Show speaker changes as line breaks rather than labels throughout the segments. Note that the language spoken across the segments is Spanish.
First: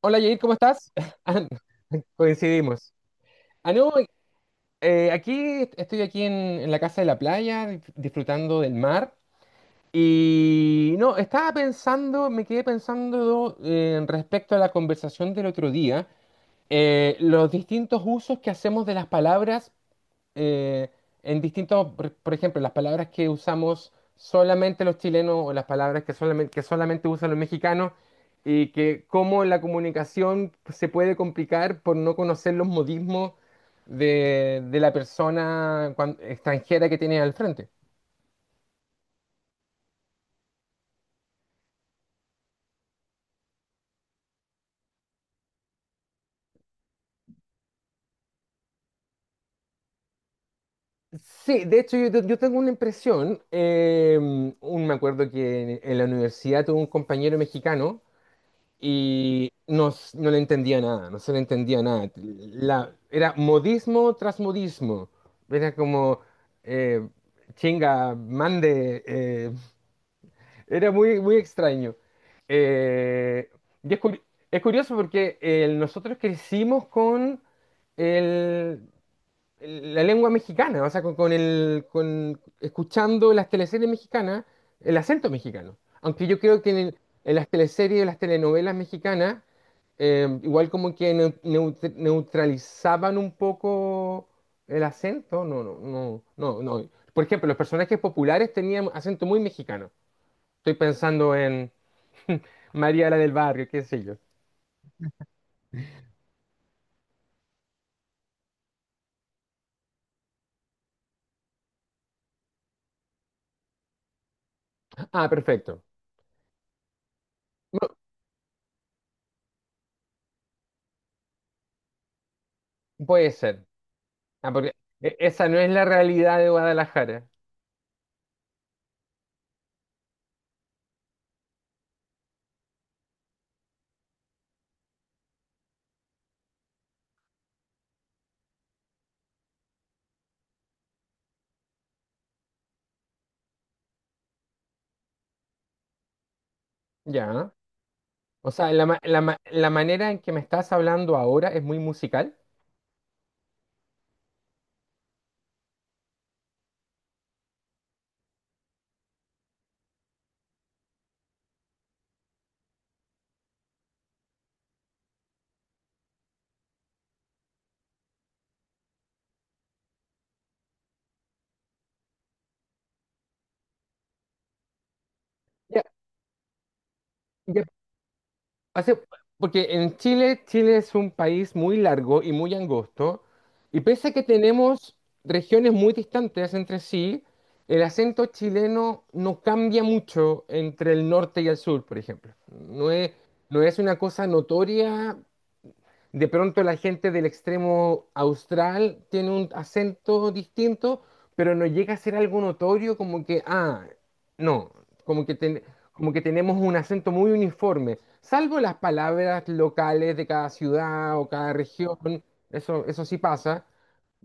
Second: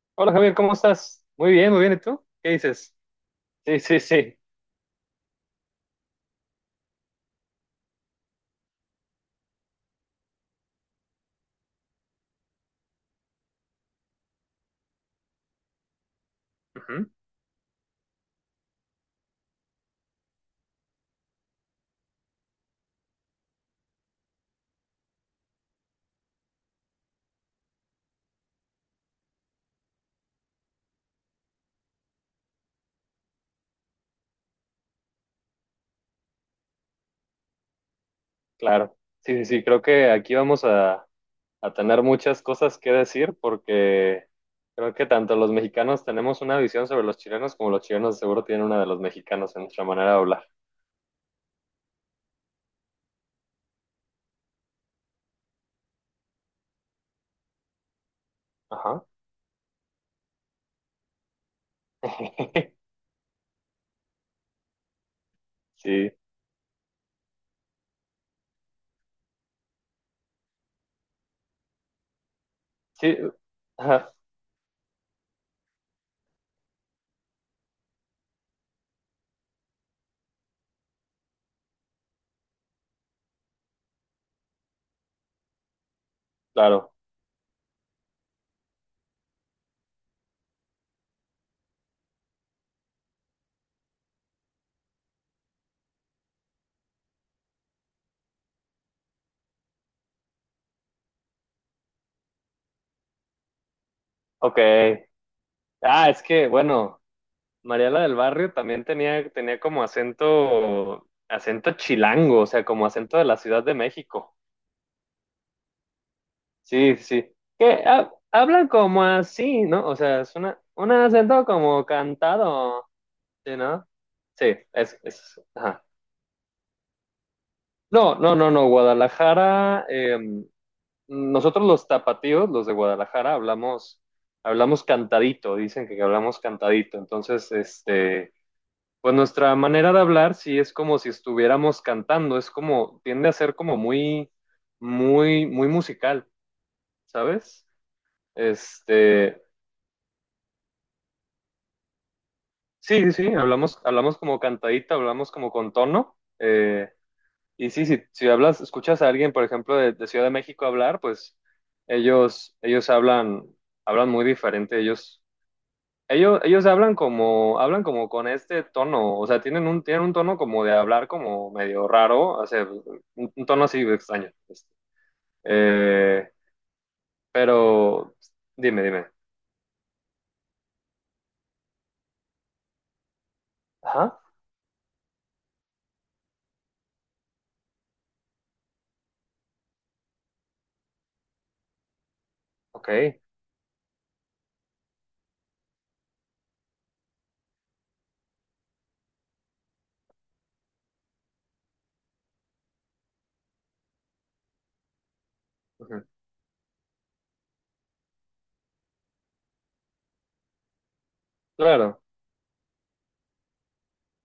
Hola
Hola
Jair, ¿cómo
Javier, ¿cómo
estás?
estás?
Ah, no,
Muy bien, muy bien. ¿Y tú? ¿Qué
coincidimos.
dices?
Ah,
Sí,
no,
sí, sí.
aquí estoy aquí en, la casa de la playa, disfrutando del mar. Y no, estaba pensando, me quedé pensando respecto a la conversación del otro día,
Ujú,
los distintos usos que hacemos de las palabras eh, en distintos, por ejemplo, las palabras que usamos solamente los chilenos o las palabras que solamente, usan los mexicanos y que cómo la comunicación se puede complicar por no conocer los modismos de la persona extranjera que tiene al frente.
claro. Sí, sí, sí. Creo que aquí vamos a tener muchas cosas que decir, porque creo que tanto los mexicanos tenemos una visión sobre los chilenos, como los chilenos seguro tienen una de los mexicanos en nuestra manera de hablar.
Sí, de hecho yo tengo una impresión, me acuerdo que en, la universidad tuve un compañero mexicano
Ajá.
y no, no le entendía nada, no se le entendía nada. Era modismo tras modismo. Era
Sí,
como, eh, chinga, mande. Era muy, muy extraño.
sí.
Eh, y es,
Ajá,
curi- es curioso porque nosotros crecimos con el- la lengua mexicana, o sea, escuchando las teleseries mexicanas, el acento mexicano. Aunque yo creo que en,
claro.
en las teleseries las telenovelas mexicanas igual como que neutralizaban un poco el acento. No, no, no, no, no. Por ejemplo, los personajes populares tenían acento muy mexicano. Estoy pensando en María la del Barrio, qué sé yo.
Ok. Ah, es que, bueno, Mariela del Barrio también tenía como acento, acento chilango, o sea, como acento de la Ciudad de México.
Ah, perfecto.
Sí, sí, sí. Que hablan como así, ¿no? O sea, es un acento como cantado,
Puede
¿sí,
ser.
no? Sí,
Ah, porque
es, es,
esa no es la
ajá.
realidad de Guadalajara.
No, no, no, no, Guadalajara, nosotros los tapatíos, los de Guadalajara, hablamos, cantadito, dicen que hablamos cantadito. Entonces, este, pues nuestra manera de hablar sí es como si estuviéramos cantando, es como, tiende a ser como muy, muy, muy musical,
Ya.
¿sabes?
O sea,
Este,
la manera en que me estás hablando ahora es muy musical.
sí, sí, sí, hablamos como cantadita, hablamos como con tono. Y sí, si hablas, escuchas a alguien, por ejemplo, de Ciudad de México hablar, pues ellos hablan muy diferente. Ellos, ellos hablan como con este tono. O sea, tienen un tono como de hablar como medio raro, o sea, un tono así extraño. Este.
Ya,
Eh, pero dime,
Hace,
dime.
Porque en Chile, Chile es un país muy largo y muy angosto, y pese a
Ajá,
que tenemos regiones muy distantes entre sí, el acento chileno no cambia mucho entre el norte y el sur, por ejemplo. No es,
ok.
no es una cosa notoria. De pronto la gente del extremo austral tiene un acento distinto, pero no llega a ser algo notorio como que, ah, no, como que, ten-
Ujú,
como que tenemos un acento muy uniforme, salvo las palabras locales de cada ciudad o cada región,
claro,
eso sí pasa.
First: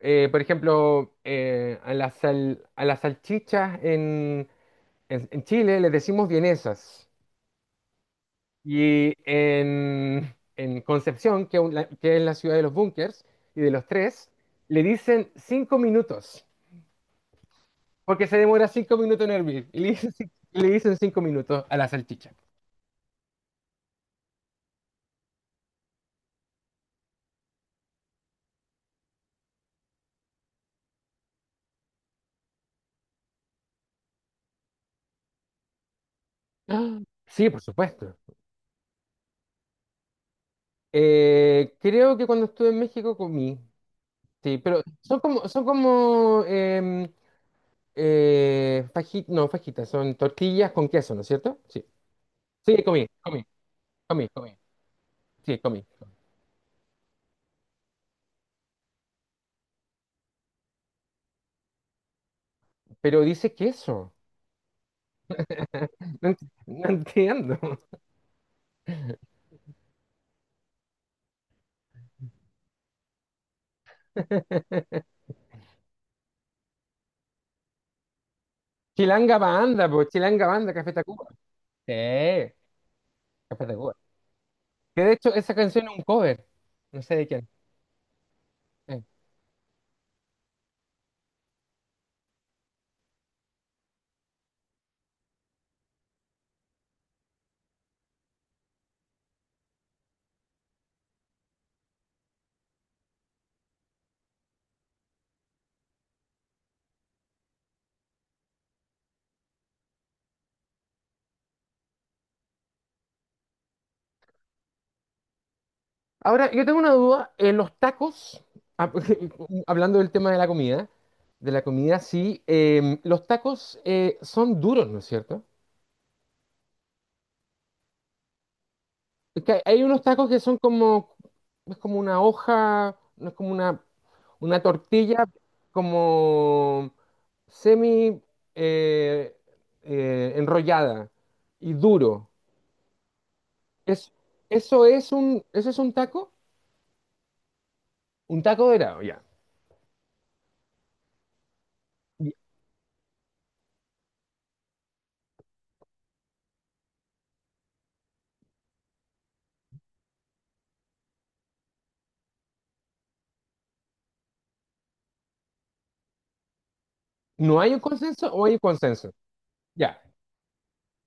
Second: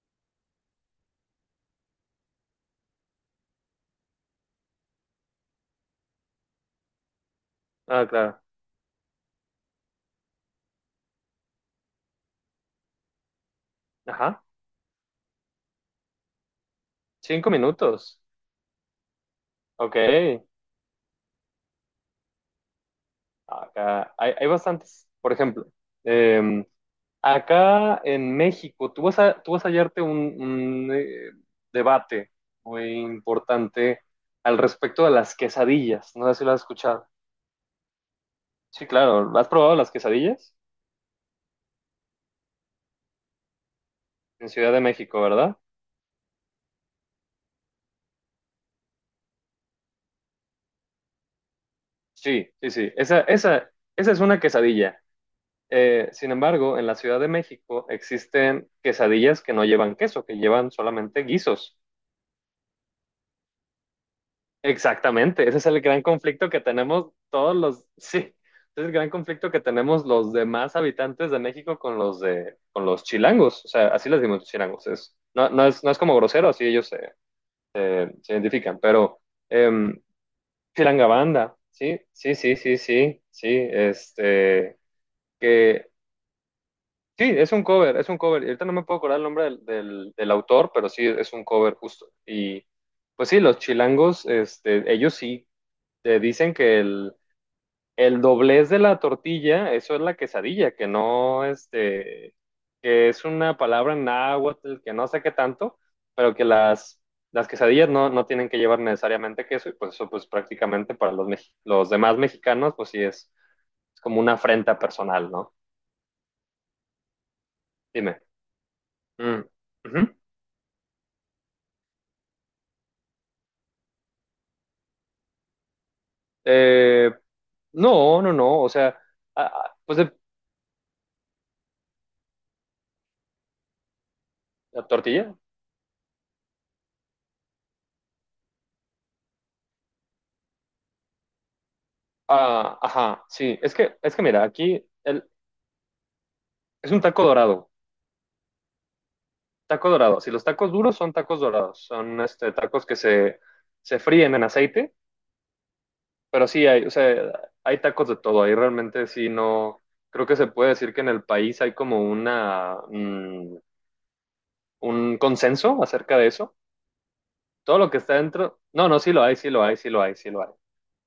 Por ejemplo, a a las salchichas en, en Chile les decimos vienesas.
ah, claro.
Y en, Concepción, que es la ciudad de los búnkers y de los tres,
Ajá,
le dicen cinco minutos,
cinco minutos.
porque se demora cinco minutos en hervir. Y le
Ok,
dicen, y le dicen cinco minutos a la salchicha.
acá hay, hay bastantes. Por ejemplo, eh, acá en México, tú vas a hallarte un debate muy importante al respecto de las quesadillas. No sé si lo has
Ah.
escuchado.
Sí, por supuesto.
Sí, claro. ¿Has probado las quesadillas?
Creo que cuando estuve en México comí.
En
Sí,
Ciudad
pero
de
son
México,
como,
¿verdad?
son como no, fajitas, son tortillas con queso, ¿no es cierto? Sí.
Sí, sí,
Sí,
sí.
comí,
Esa,
comí,
esa es
comí,
una
comí.
quesadilla.
Sí, comí.
Sin embargo, en la Ciudad de México existen quesadillas que no llevan queso, que llevan solamente guisos.
Pero dice queso.
Exactamente, ese es el gran
No,
conflicto que
no
tenemos todos
entiendo.
los, sí, ese es el gran conflicto que tenemos los demás habitantes de México con los de, con los chilangos, o sea, así les decimos chilangos, es, no, no es como grosero, así ellos se identifican, pero
Chilanga Banda,
em,
pues Chilanga Banda, Café
chilanga
Tacuba.
banda,
Sí,
sí, sí, sí, sí, sí, sí,
Café Tacuba.
este,
Que de hecho esa canción
que,
es un cover. No sé
sí,
de quién.
es un cover, y ahorita no me puedo
Eh.
acordar el nombre del autor, pero sí, es un cover justo, y pues sí, los chilangos, este, ellos sí te dicen que el doblez de la tortilla, eso es la quesadilla, que no, este, que es una palabra en náhuatl, que no sé qué tanto, pero que las quesadillas no tienen que llevar necesariamente queso, y pues eso, pues prácticamente para los demás mexicanos, pues sí es como una afrenta personal, ¿no?
Ahora, yo tengo una duda. En los
Dime.
tacos, ah,
Mm.
hablando del
Ujú.
tema de la comida, sí, los tacos son duros, ¿no es cierto?
Eh, no, no, no, o sea,
Es
ah,
que
ah,
hay
pues
unos
de
tacos que son como, es como una hoja, no es como una
la
tortilla,
tortilla.
como semi eh, enrollada y duro.
Ah, ajá, sí, es que,
Es,
es que mira, aquí el,
eso es
es un taco dorado.
un taco dorado, ya.
Taco dorado. Si los tacos duros son tacos dorados, son
Y-
este, tacos que se fríen en aceite, pero sí hay, o sea, hay tacos de todo. Ahí realmente sí no, creo que se puede decir que en el país hay como un consenso acerca de eso.
¿No hay
Todo
un
lo que está
consenso o hay un
dentro, no, no,
consenso?
sí lo hay, sí lo hay, sí
Ya.
lo hay, sí lo hay.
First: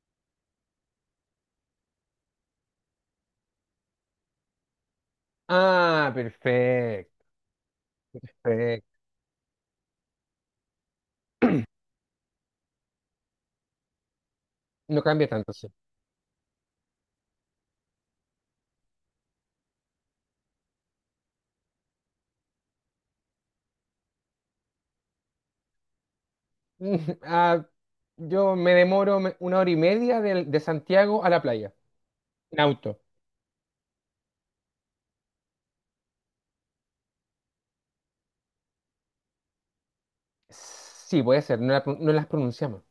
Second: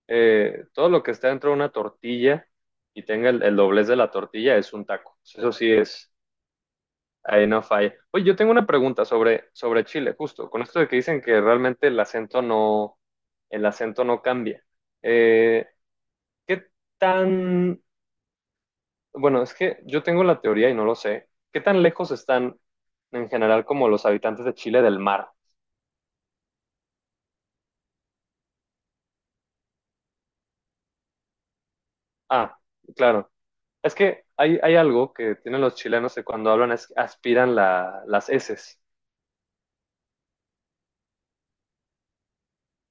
Todo lo que está dentro de una tortilla y tenga el doblez de la tortilla es un taco. Eso sí
Ah,
es.
perfecto,
Ahí no falla. Oye, yo tengo una
perfecto.
pregunta sobre Chile, justo, con esto de que dicen que realmente el acento no cambia.
No cambia tanto, sí.
Eh, ¿Qué tan, bueno, es que yo tengo la teoría y no lo sé, ¿qué tan lejos están en general como los habitantes de Chile del mar?
Ah, yo me demoro una hora y media de Santiago a la playa,
Ah,
en auto.
claro. Es que hay algo que tienen los chilenos, que cuando hablan es que aspiran las eses.
Sí, puede ser, no, no las pronunciamos.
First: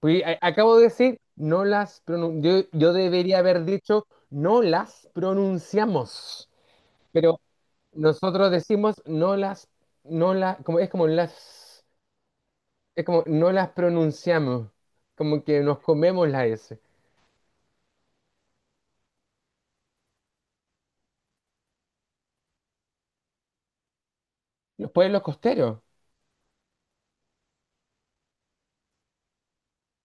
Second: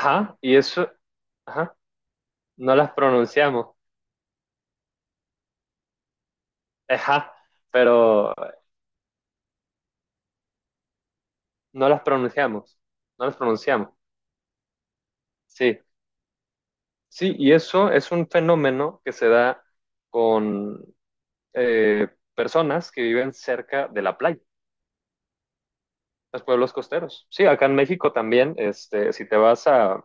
y
Acabo de
eso,
decir, no
ajá,
las. Yo,
no
yo
las
debería haber
pronunciamos.
dicho, no las pronunciamos.
Ajá,
Pero
pero
nosotros decimos, no las, no la, como, es como las,
No las pronunciamos,
es como,
no las
no las
pronunciamos.
pronunciamos. Como que nos
Sí,
comemos la S.
sí, y eso es un fenómeno que se da con eh, personas que viven cerca de la playa,
Los pueblos costeros,
los pueblos costeros. Sí, acá en México también, este, si te vas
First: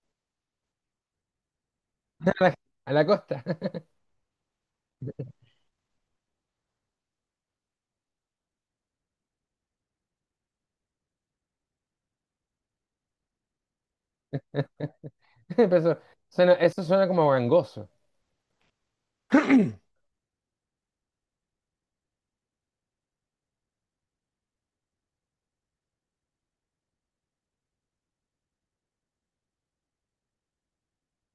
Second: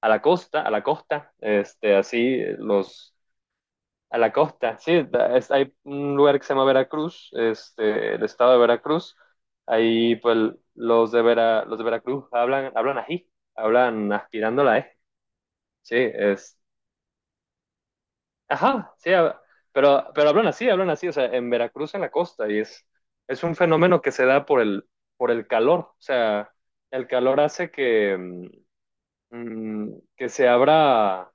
a la costa, este, así
a la
los,
costa.
a la costa, sí, hay un lugar que se llama Veracruz, este, el estado de Veracruz, ahí pues los de Veracruz hablan ají, hablan aspirando la E.
Pero
Sí,
eso suena como gangoso.
ajá, sí, pero hablan así, o sea, en Veracruz, en la costa, y es un fenómeno que se da por el calor, o sea, el calor hace que, mm, que se abra,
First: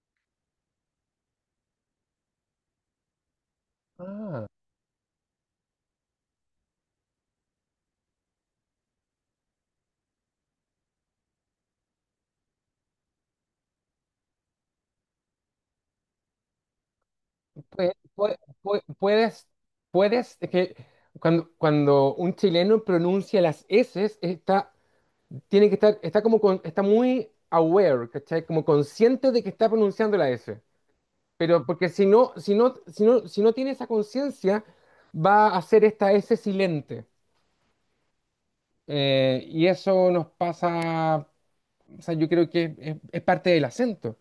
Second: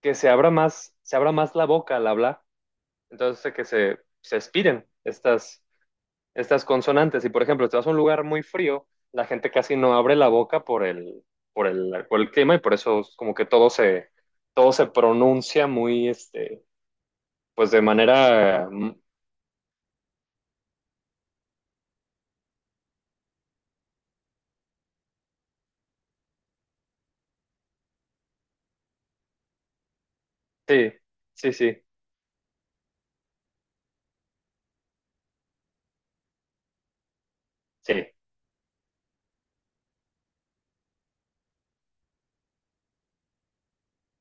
que se abra más, se abra más la boca al hablar, entonces hace que se
Ah.
expiren estas, estas consonantes, y por ejemplo, si te vas a un lugar muy frío, la gente casi no abre la boca por el, por el clima, y por eso es como que todo se pronuncia muy, este. Pues de
Pue- pue-
manera,
pue-
mm,
Puedes, puedes, es que cuando un chileno pronuncia las S, está, tiene que estar, está muy aware, ¿cachai? Como consciente de que está pronunciando la S.
sí, sí,
Pero
sí,
porque si no tiene esa conciencia, va a hacer esta S silente.
sí,
Y eso nos pasa, o sea, yo creo que es parte del acento.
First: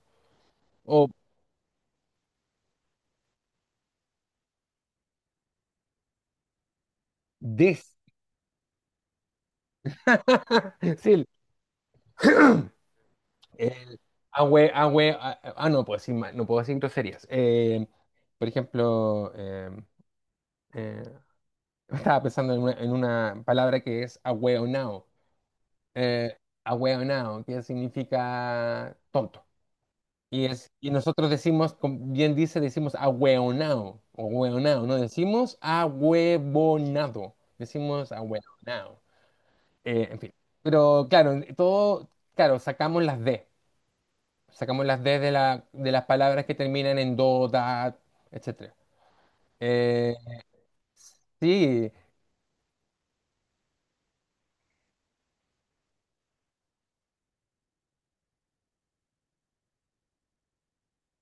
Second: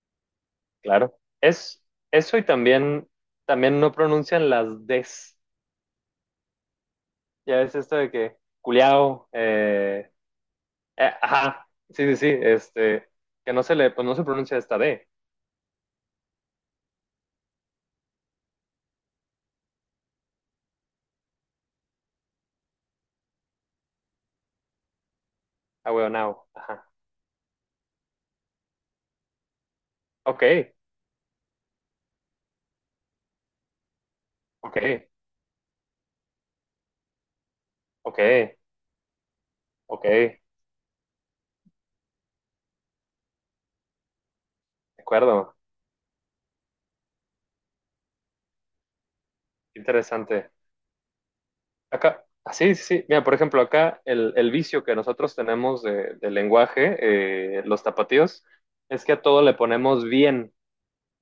O
claro. Es eso, y también no pronuncian las des. Ya es
des.
esto de que culiao,
Sí,
ajá, sí, sí, sí, este, que no se le,
El
pues no se pronuncia
ahue,
esta d,
ahue, ah, ah, ah, no puedo decir, no puedo decir groserías. Por ejemplo, eh, estaba pensando en una, palabra que es ahueonao. Eh,
ahueonao, ajá.
Ahueonao, que significa tonto.
Ok,
Y nosotros decimos, como bien dice, decimos ahueonao o
ok,
hueonao. No decimos ahuevonado, decimos
ok,
ahueonao.
ok,
En fin.
de
Pero claro, sacamos las D. Sacamos las D
acuerdo,
de las palabras que terminan en do, da, etc.
interesante.
sí,
Acá, ah, sí, sí, sí. Mira, por ejemplo, acá el vicio que nosotros tenemos del lenguaje, los tapatíos, es que a todo le ponemos bien,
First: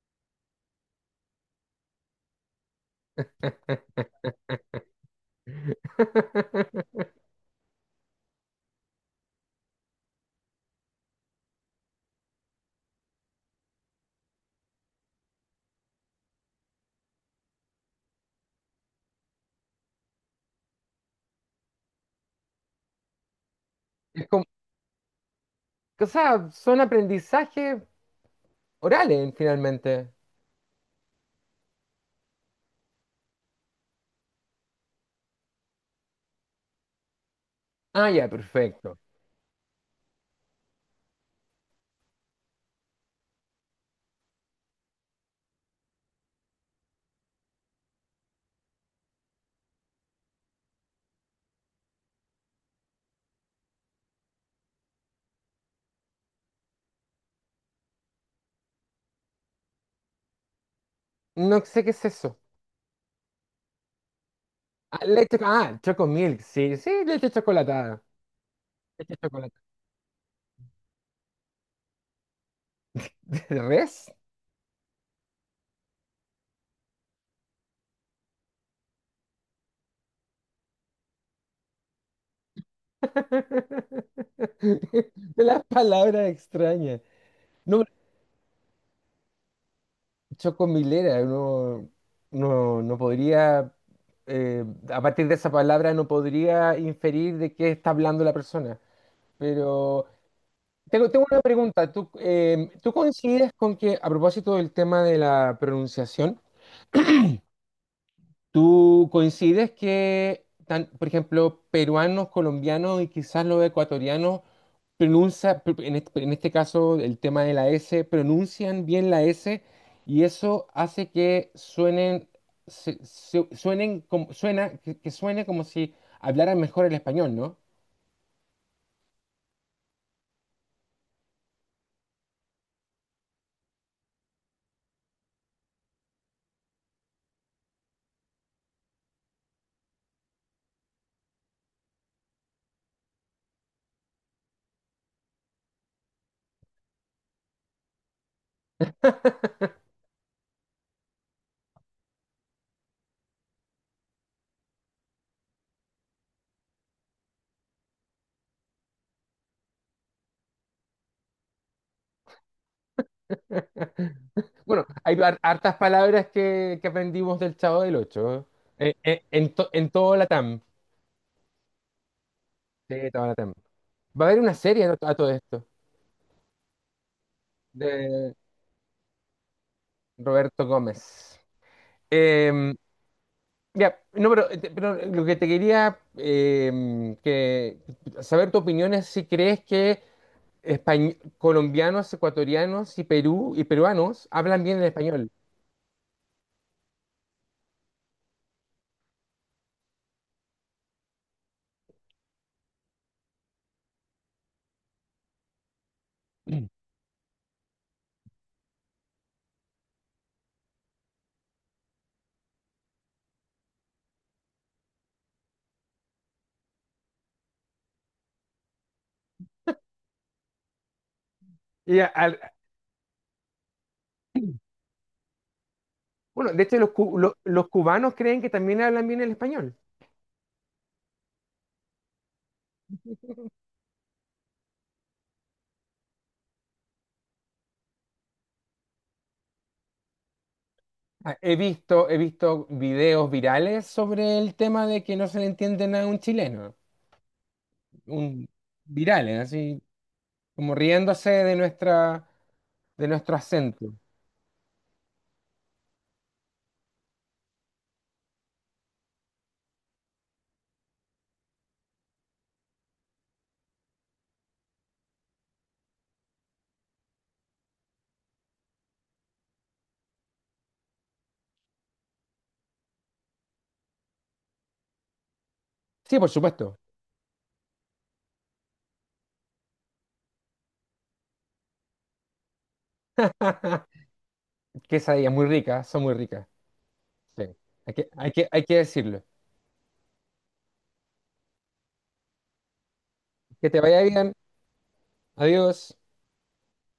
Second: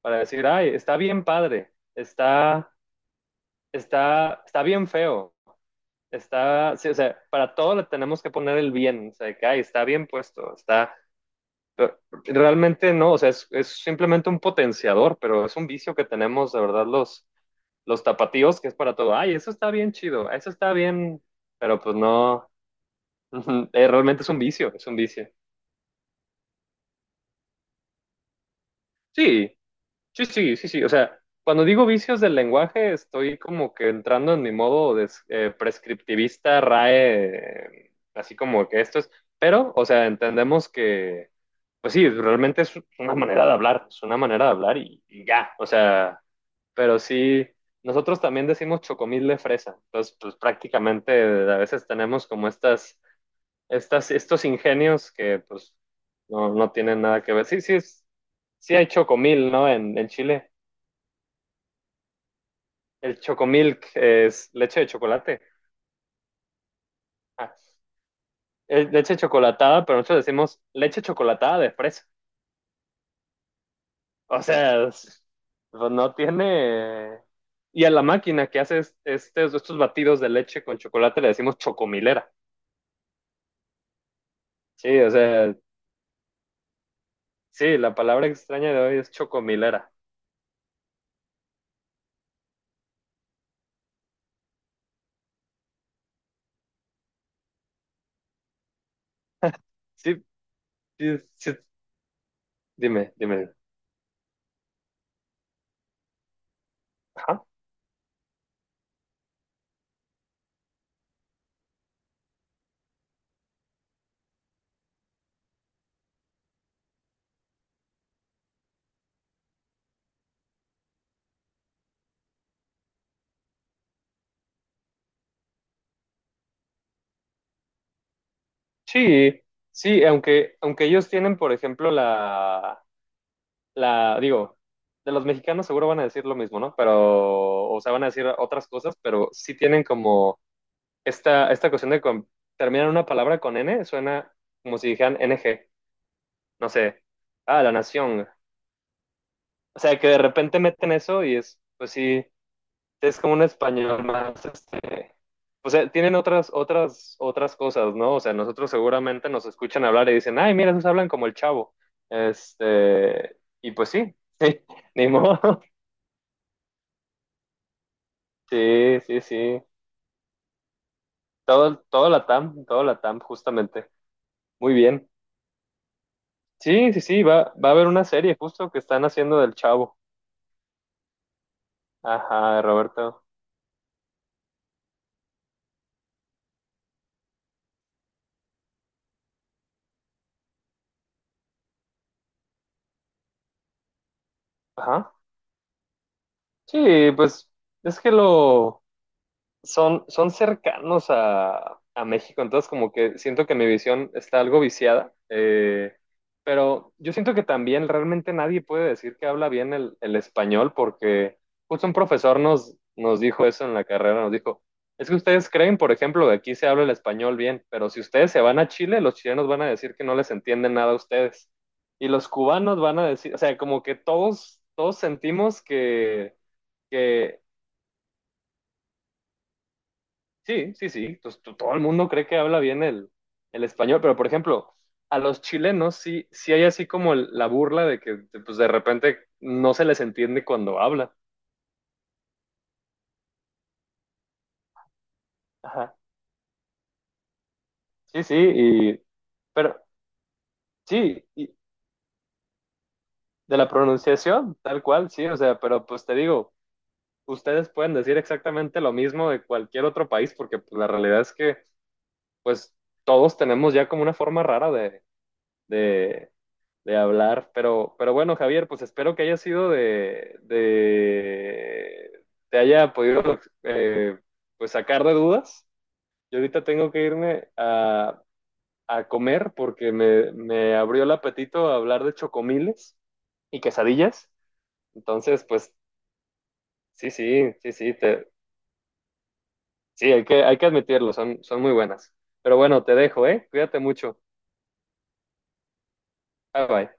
para decir, ay, está bien padre, está, está bien feo, está, sí, o sea, para todo le tenemos que poner el bien, o sea, que ay, está bien puesto, está, pero realmente no, o sea, es simplemente un potenciador, pero es un vicio que tenemos, de verdad, los tapatíos, que es para todo, ay, eso está bien chido, eso está bien, pero pues no. Ujú, realmente
es
es un
como,
vicio, es un vicio.
o sea, son aprendizajes orales
Sí,
finalmente.
sí, sí, sí, sí. O sea, cuando digo vicios del lenguaje, estoy como que entrando en mi modo de, prescriptivista, RAE,
Ah, ya,
así como que
perfecto.
esto es. Pero, o sea, entendemos que, pues sí, realmente es una manera de hablar, es una manera de hablar, y ya. O sea, pero sí, nosotros también decimos chocomil de fresa. Entonces, pues prácticamente a veces tenemos como estas, estos ingenios, que pues no, no tienen nada que ver. Sí, sí, es, sí hay chocomil, ¿no? En Chile.
No sé qué es eso.
El chocomilk es leche de
Ah, leche,
chocolate.
ah, choco sí, sí, leche
Ah,
chocolatada.
es
Leche
leche
chocolatada.
chocolatada, pero nosotros decimos leche chocolatada de fresa.
¿De res?
O sea, pues no tiene... Y a la máquina que hace estos batidos de leche con chocolate le decimos chocomilera. Sí, o
De
sea,
las palabras extrañas.
sí,
No
la palabra extraña de hoy es chocomilera.
Chocomilera, no, no, no podría, eh, a partir de esa palabra no podría inferir de qué está hablando la persona. Pero
Sí,
tengo,
sí,
tengo una
sí,
pregunta. ¿Tú
dime,
coincides
dime.
con que, a propósito del tema de la pronunciación,
Ajá.
¿tú coincides que, por ejemplo, peruanos, colombianos y quizás los ecuatorianos en este, caso el tema de la S, pronuncian bien la S y eso hace que suenen, suenen como, que suene como si hablaran mejor el español, ¿no?
Sí, sí, aunque ellos tienen, por ejemplo, la, digo, de los mexicanos seguro van a decir lo mismo, ¿no? Pero, o sea, van a decir otras cosas, pero sí tienen como esta cuestión de terminar una palabra con N, suena como si dijeran n g, no sé, ah, la nación. O sea, que de repente meten eso, y es, pues sí. Es como un español más, este, o sea, tienen otras cosas, ¿no? O sea, nosotros seguramente nos escuchan hablar y dicen, ay, mira, esos hablan como el chavo. Este, y pues sí, sí,
Bueno,
ni
hay
modo.
hartas palabras que, aprendimos del Chavo del Ocho,
Sí, sí,
en,
sí.
en todo Latam.
Todo la TAM, todo la
Sí,
TAM,
todo Latam.
justamente.
Va a haber una
Muy
serie a,
bien.
a todo esto
Sí, sí, sí, va a haber una
de
serie justo que están haciendo del chavo.
Roberto Gómez.
Ajá,
Em,
Roberto.
Ya, no, pero, pero lo que te quería saber tu opinión es si crees que colombianos, ecuatorianos y Perú y peruanos hablan bien el
Ajá.
español.
Sí, pues es que lo, son cercanos a México, entonces como que siento que mi visión está algo viciada, pero yo siento que también realmente nadie puede decir que habla bien el español, porque justo un profesor nos dijo eso en la carrera, nos dijo, es que ustedes creen, por ejemplo, que aquí se habla el español bien, pero si ustedes se van a Chile, los chilenos van a decir que no les entienden nada a ustedes.
Y
Y
a-
los
al-
cubanos van a decir, o sea, como que todos sentimos que,
bueno, de hecho
que
los cubanos creen que también hablan bien el español.
Sí, sí, sí. Entonces todo el mundo cree que habla bien el español, pero por ejemplo, a los chilenos sí, sí hay así como la burla de que pues, de repente no se les entiende cuando hablan.
Ah, He visto videos virales sobre el tema de que no se le entiende
Ajá.
nada a un chileno,
Sí, sí,
un
y,
virales, así
pero
como
sí,
riéndose
y
de nuestro
de la
acento.
pronunciación, tal cual, sí, o sea, pero pues te digo, ustedes pueden decir exactamente lo mismo de cualquier otro país, porque pues, la realidad es que pues todos tenemos ya como una forma rara de, de de hablar. Pero bueno, Javier, pues espero que haya sido de te haya podido pues sacar de dudas.
Sí, por
Yo ahorita
supuesto.
tengo que irme a comer, porque me abrió el apetito a hablar de chocomiles y quesadillas.
Quesadillas muy
Entonces, pues
ricas, son muy ricas.
sí,
Sí.
sí, sí,
Hay
sí,
que,
te,
hay que, hay que decirlo.
sí, hay que admitirlo, son muy buenas. Pero bueno, te dejo, ¿eh?
Que
Cuídate
te vaya
mucho.
bien. Adiós.
Bye bye.